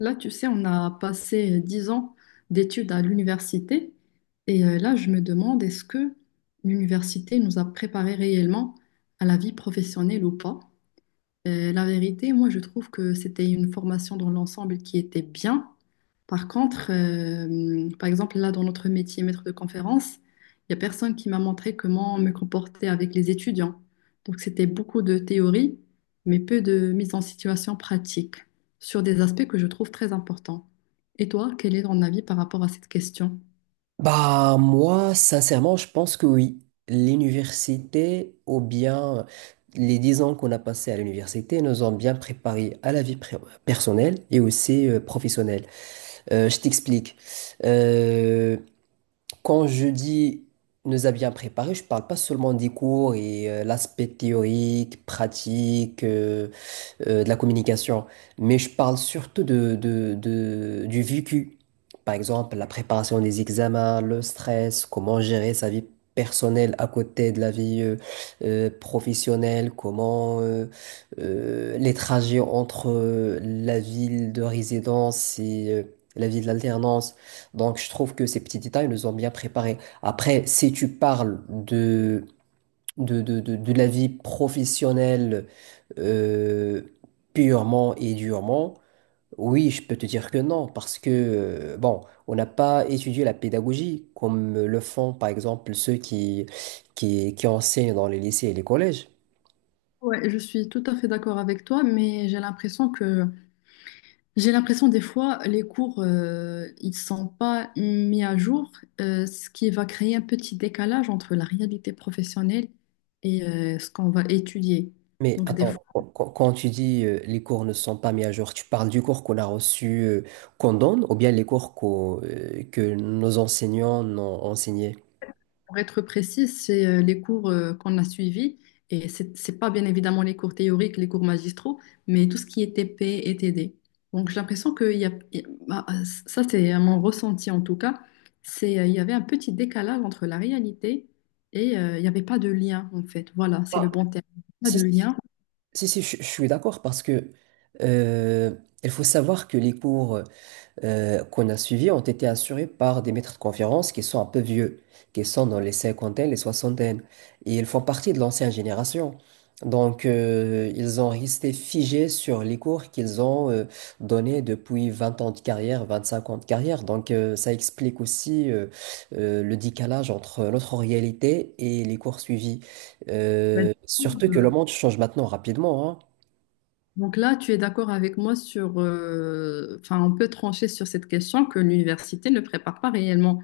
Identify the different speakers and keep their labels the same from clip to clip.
Speaker 1: Là, tu sais, on a passé 10 ans d'études à l'université et là, je me demande, est-ce que l'université nous a préparés réellement à la vie professionnelle ou pas? La vérité, moi, je trouve que c'était une formation dans l'ensemble qui était bien. Par contre, par exemple, là, dans notre métier maître de conférence, il n'y a personne qui m'a montré comment me comporter avec les étudiants. Donc, c'était beaucoup de théorie, mais peu de mise en situation pratique sur des aspects que je trouve très importants. Et toi, quel est ton avis par rapport à cette question?
Speaker 2: Bah, moi, sincèrement, je pense que oui. L'université, ou bien les dix ans qu'on a passés à l'université, nous ont bien préparés à la vie pré- personnelle et aussi professionnelle. Je t'explique. Euh, quand je dis nous a bien préparés, je parle pas seulement des cours et l'aspect théorique, pratique. De la communication, mais je parle surtout du vécu. Par exemple, la préparation des examens, le stress, comment gérer sa vie personnelle à côté de la vie professionnelle, comment les trajets entre la ville de résidence et la ville d'alternance. Donc, je trouve que ces petits détails nous ont bien préparés. Après, si tu parles de la vie professionnelle euh, purement et durement, oui, je peux te dire que non, parce que, bon, on n'a pas étudié la pédagogie comme le font, par exemple, ceux qui enseignent dans les lycées et les collèges.
Speaker 1: Ouais, je suis tout à fait d'accord avec toi, mais j'ai l'impression des fois, les cours, ils sont pas mis à jour, ce qui va créer un petit décalage entre la réalité professionnelle et ce qu'on va étudier.
Speaker 2: Mais
Speaker 1: Donc des
Speaker 2: attends, quand tu dis les cours ne sont pas mis à jour, tu parles du cours qu'on a reçu, qu'on donne, ou bien les cours que nos enseignants ont enseigné?
Speaker 1: Pour être précise, c'est les cours qu'on a suivis. Et c'est pas bien évidemment les cours théoriques, les cours magistraux, mais tout ce qui est TP et TD. Donc j'ai l'impression que il y a, il Bah, ça, c'est mon ressenti en tout cas. C'est, il y avait un petit décalage entre la réalité et il n'y avait pas de lien en fait. Voilà, c'est le
Speaker 2: Bah,
Speaker 1: bon terme. Pas
Speaker 2: Si,
Speaker 1: de
Speaker 2: si,
Speaker 1: lien.
Speaker 2: Si, si, je suis d'accord parce que euh, il faut savoir que les cours qu'on a suivis ont été assurés par des maîtres de conférences qui sont un peu vieux, qui sont dans les cinquantaines, les soixantaines. Et ils font partie de l'ancienne génération. Donc, ils ont resté figés sur les cours qu'ils ont donnés depuis 20 ans de carrière, 25 ans de carrière. Donc, ça explique aussi le décalage entre notre réalité et les cours suivis.
Speaker 1: Bah,
Speaker 2: Surtout que le
Speaker 1: Euh,
Speaker 2: monde change maintenant rapidement, hein.
Speaker 1: Donc là, tu es d'accord avec moi sur, enfin, on peut trancher sur cette question que l'université ne prépare pas réellement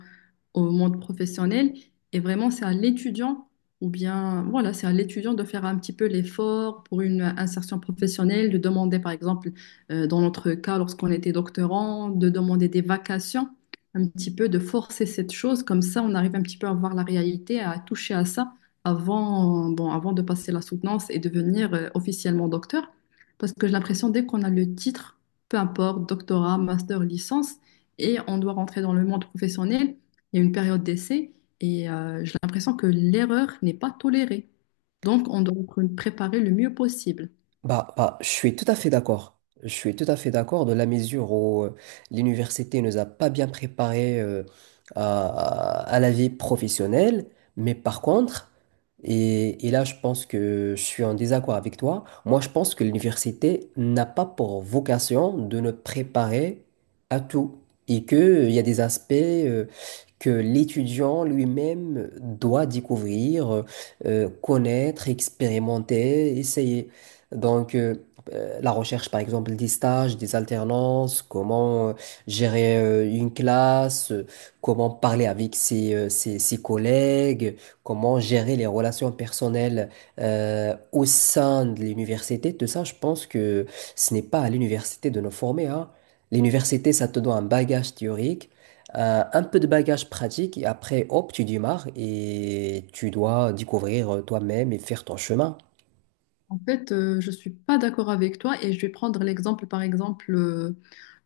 Speaker 1: au monde professionnel. Et vraiment, c'est à l'étudiant, ou bien, voilà, c'est à l'étudiant de faire un petit peu l'effort pour une insertion professionnelle, de demander, par exemple, dans notre cas, lorsqu'on était doctorant, de demander des vacations, un petit peu de forcer cette chose. Comme ça, on arrive un petit peu à voir la réalité, à toucher à ça avant, bon, avant de passer la soutenance et devenir officiellement docteur. Parce que j'ai l'impression, dès qu'on a le titre, peu importe, doctorat, master, licence, et on doit rentrer dans le monde professionnel, il y a une période d'essai et j'ai l'impression que l'erreur n'est pas tolérée. Donc, on doit préparer le mieux possible.
Speaker 2: Bah, bah, je suis tout à fait d'accord. Je suis tout à fait d'accord de la mesure où l'université nous a pas bien préparés à, à la vie professionnelle. Mais par contre, et là, je pense que je suis en désaccord avec toi. Moi, je pense que l'université n'a pas pour vocation de nous préparer à tout et que, il y a des aspects que l'étudiant lui-même doit découvrir, connaître, expérimenter, essayer. Donc, la recherche, par exemple, des stages, des alternances, comment gérer une classe, comment parler avec ses collègues, comment gérer les relations personnelles au sein de l'université, tout ça, je pense que ce n'est pas à l'université de nous former, hein. L'université, ça te donne un bagage théorique, un peu de bagage pratique, et après, hop, tu démarres et tu dois découvrir toi-même et faire ton chemin.
Speaker 1: En fait, je ne suis pas d'accord avec toi et je vais prendre l'exemple, par exemple, euh,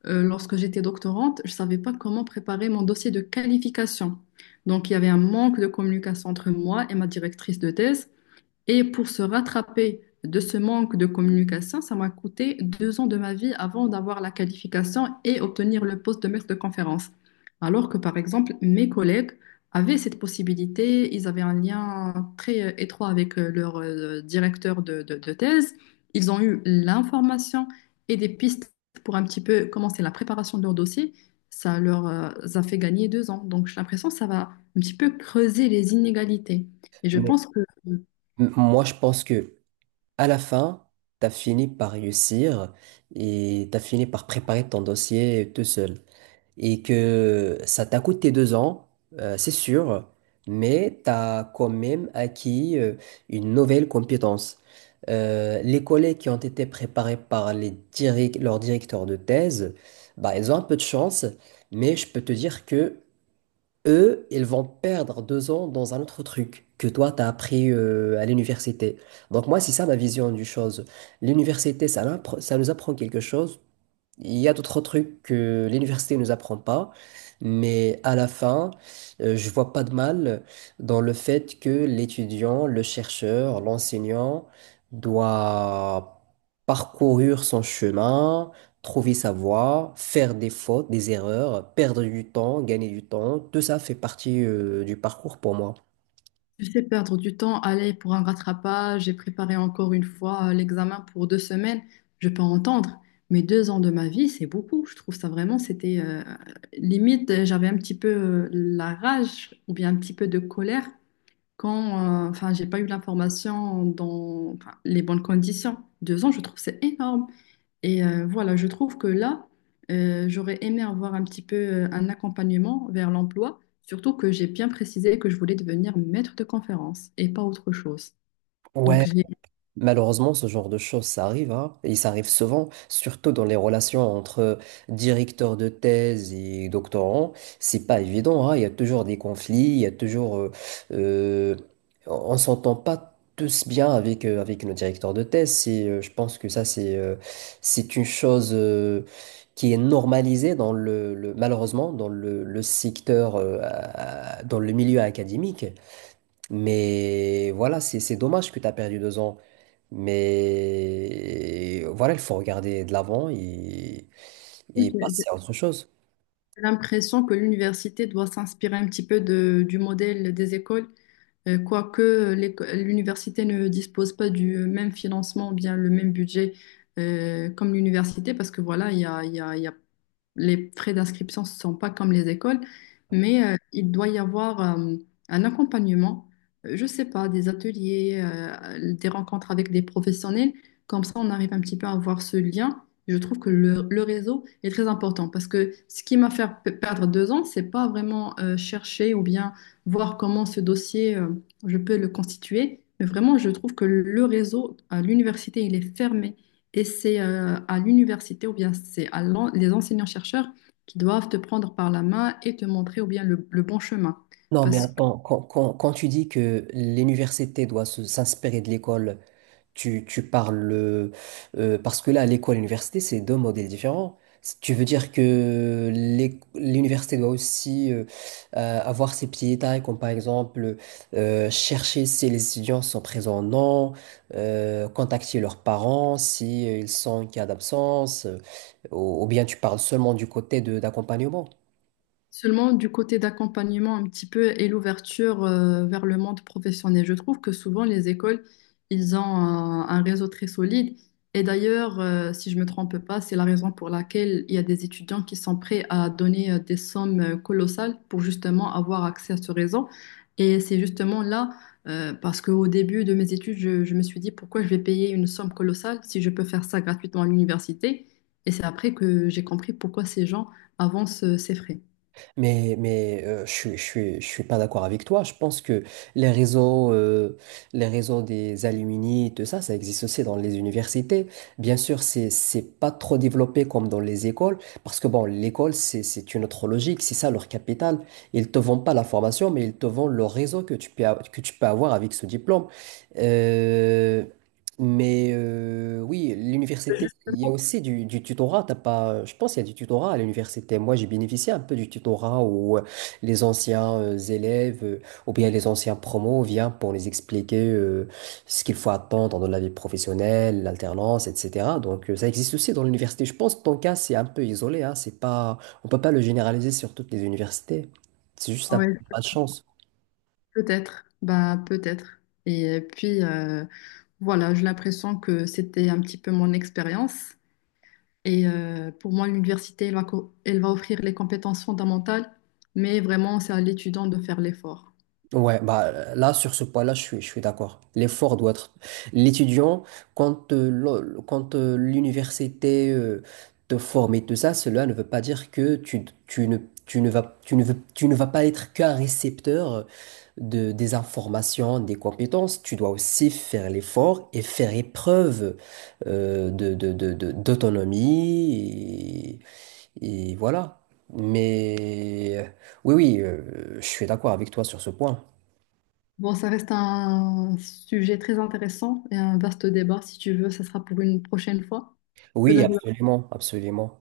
Speaker 1: euh, lorsque j'étais doctorante, je ne savais pas comment préparer mon dossier de qualification. Donc, il y avait un manque de communication entre moi et ma directrice de thèse. Et pour se rattraper de ce manque de communication, ça m'a coûté 2 ans de ma vie avant d'avoir la qualification et obtenir le poste de maître de conférence. Alors que, par exemple, mes collègues avaient cette possibilité, ils avaient un lien très étroit avec leur directeur de thèse, ils ont eu l'information et des pistes pour un petit peu commencer la préparation de leur dossier. Ça leur a fait gagner 2 ans. Donc, j'ai l'impression que ça va un petit peu creuser les inégalités. Et je pense que
Speaker 2: Moi, je pense que à la fin, tu as fini par réussir et tu as fini par préparer ton dossier tout seul. Et que ça t'a coûté deux ans, c'est sûr, mais tu as quand même acquis une nouvelle compétence. Les collègues qui ont été préparés par les leurs directeurs de thèse, bah, ils ont un peu de chance, mais je peux te dire que eux, ils vont perdre deux ans dans un autre truc que toi, t'as appris à l'université. Donc moi, c'est ça ma vision du chose. L'université, ça, ça nous apprend quelque chose il y a d'autres trucs que l'université ne nous apprend pas, mais à la fin, je vois pas de mal dans le fait que l'étudiant, le chercheur, l'enseignant doit parcourir son chemin, trouver sa voie, faire des fautes, des erreurs, perdre du temps, gagner du temps. Tout ça fait partie, du parcours pour moi.
Speaker 1: Tu sais, perdre du temps, aller pour un rattrapage, j'ai préparé encore une fois l'examen pour 2 semaines, je peux entendre, mais 2 ans de ma vie, c'est beaucoup. Je trouve ça vraiment, c'était limite, j'avais un petit peu la rage ou bien un petit peu de colère quand, enfin, j'ai pas eu l'information dans enfin, les bonnes conditions. 2 ans, je trouve c'est énorme. Et voilà, je trouve que là, j'aurais aimé avoir un petit peu un accompagnement vers l'emploi, surtout que j'ai bien précisé que je voulais devenir maître de conférence et pas autre chose. Donc,
Speaker 2: Ouais. Malheureusement, ce genre de choses, ça arrive, hein, et ça arrive souvent, surtout dans les relations entre directeurs de thèse et doctorants. C'est pas évident, hein. Il y a toujours des conflits, il y a toujours, euh, on s'entend pas tous bien avec avec nos directeurs de thèse. C'est, je pense que ça, c'est une chose qui est normalisée dans malheureusement dans le secteur, dans le milieu académique. Mais voilà, c'est dommage que tu as perdu deux ans. Mais voilà, il faut regarder de l'avant et
Speaker 1: j'ai-
Speaker 2: passer à autre chose.
Speaker 1: j'ai l'impression que l'université doit s'inspirer un petit peu du modèle des écoles. Quoique l'université ne dispose pas du même financement, ou bien le même budget comme l'université, parce que voilà, il y a, il y a- il y a- les frais d'inscription ne sont pas comme les écoles, mais il doit y avoir un accompagnement, je ne sais pas, des ateliers, des rencontres avec des professionnels, comme ça on arrive un petit peu à avoir ce lien. Je trouve que le réseau est très important parce que ce qui m'a fait perdre 2 ans, c'est pas vraiment chercher ou bien voir comment ce dossier je peux le constituer. Mais vraiment, je trouve que le réseau à l'université, il est fermé. Et c'est à l'université ou bien c'est à les enseignants-chercheurs qui doivent te prendre par la main et te montrer ou bien le bon chemin.
Speaker 2: Non, mais
Speaker 1: Parce
Speaker 2: attends, quand tu dis que l'université doit s'inspirer de l'école. Tu parles parce que là, à l'école, à l'université, c'est deux modèles différents. Si tu veux dire que l'université doit aussi avoir ses petits détails, comme par exemple chercher si les étudiants sont présents ou non, contacter leurs parents si ils sont en cas d'absence, ou bien tu parles seulement du côté de d'accompagnement.
Speaker 1: Seulement du côté d'accompagnement un petit peu et l'ouverture vers le monde professionnel. Je trouve que souvent les écoles, ils ont un réseau très solide. Et d'ailleurs, si je me trompe pas, c'est la raison pour laquelle il y a des étudiants qui sont prêts à donner des sommes colossales pour justement avoir accès à ce réseau. Et c'est justement là, parce qu'au début de mes études, je me suis dit pourquoi je vais payer une somme colossale si je peux faire ça gratuitement à l'université. Et c'est après que j'ai compris pourquoi ces gens avancent ces frais.
Speaker 2: Mais je suis pas d'accord avec toi. Je pense que les réseaux, euh, les réseaux des alumni, tout ça, ça existe aussi dans les universités. Bien sûr, c'est pas trop développé comme dans les écoles, parce que bon, l'école, c'est une autre logique, c'est ça leur capital. Ils te vendent pas la formation, mais ils te vendent le réseau que que tu peux avoir avec ce diplôme. Euh, mais oui, l'université, il y a aussi du tutorat. T'as pas, je pense qu'il y a du tutorat à l'université. Moi, j'ai bénéficié un peu du tutorat où les anciens élèves ou bien les anciens promos viennent pour les expliquer ce qu'il faut attendre dans la vie professionnelle, l'alternance, etc. Donc, ça existe aussi dans l'université. Je pense que ton cas, c'est un peu isolé, hein. C'est pas, on peut pas le généraliser sur toutes les universités. C'est juste un peu
Speaker 1: Ouais,
Speaker 2: de malchance.
Speaker 1: peut-être, bah peut-être. Et puis voilà, j'ai l'impression que c'était un petit peu mon expérience. Et pour moi, l'université, elle va offrir les compétences fondamentales, mais vraiment, c'est à l'étudiant de faire l'effort.
Speaker 2: Ouais, bah là sur ce point-là, je suis d'accord. L'effort doit être l'étudiant quand l'université te forme et tout ça, cela ne veut pas dire que tu, tu ne vas tu ne veux- tu ne vas pas être qu'un récepteur de des informations, des compétences. Tu dois aussi faire l'effort et faire épreuve d'autonomie et voilà. Mais oui, je suis d'accord avec toi sur ce point.
Speaker 1: Bon, ça reste un sujet très intéressant et un vaste débat. Si tu veux, ça sera pour une prochaine fois. Parce que
Speaker 2: Oui,
Speaker 1: là, je
Speaker 2: absolument, absolument.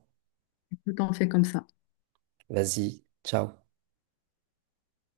Speaker 1: vais tout en fait comme ça.
Speaker 2: Vas-y, ciao.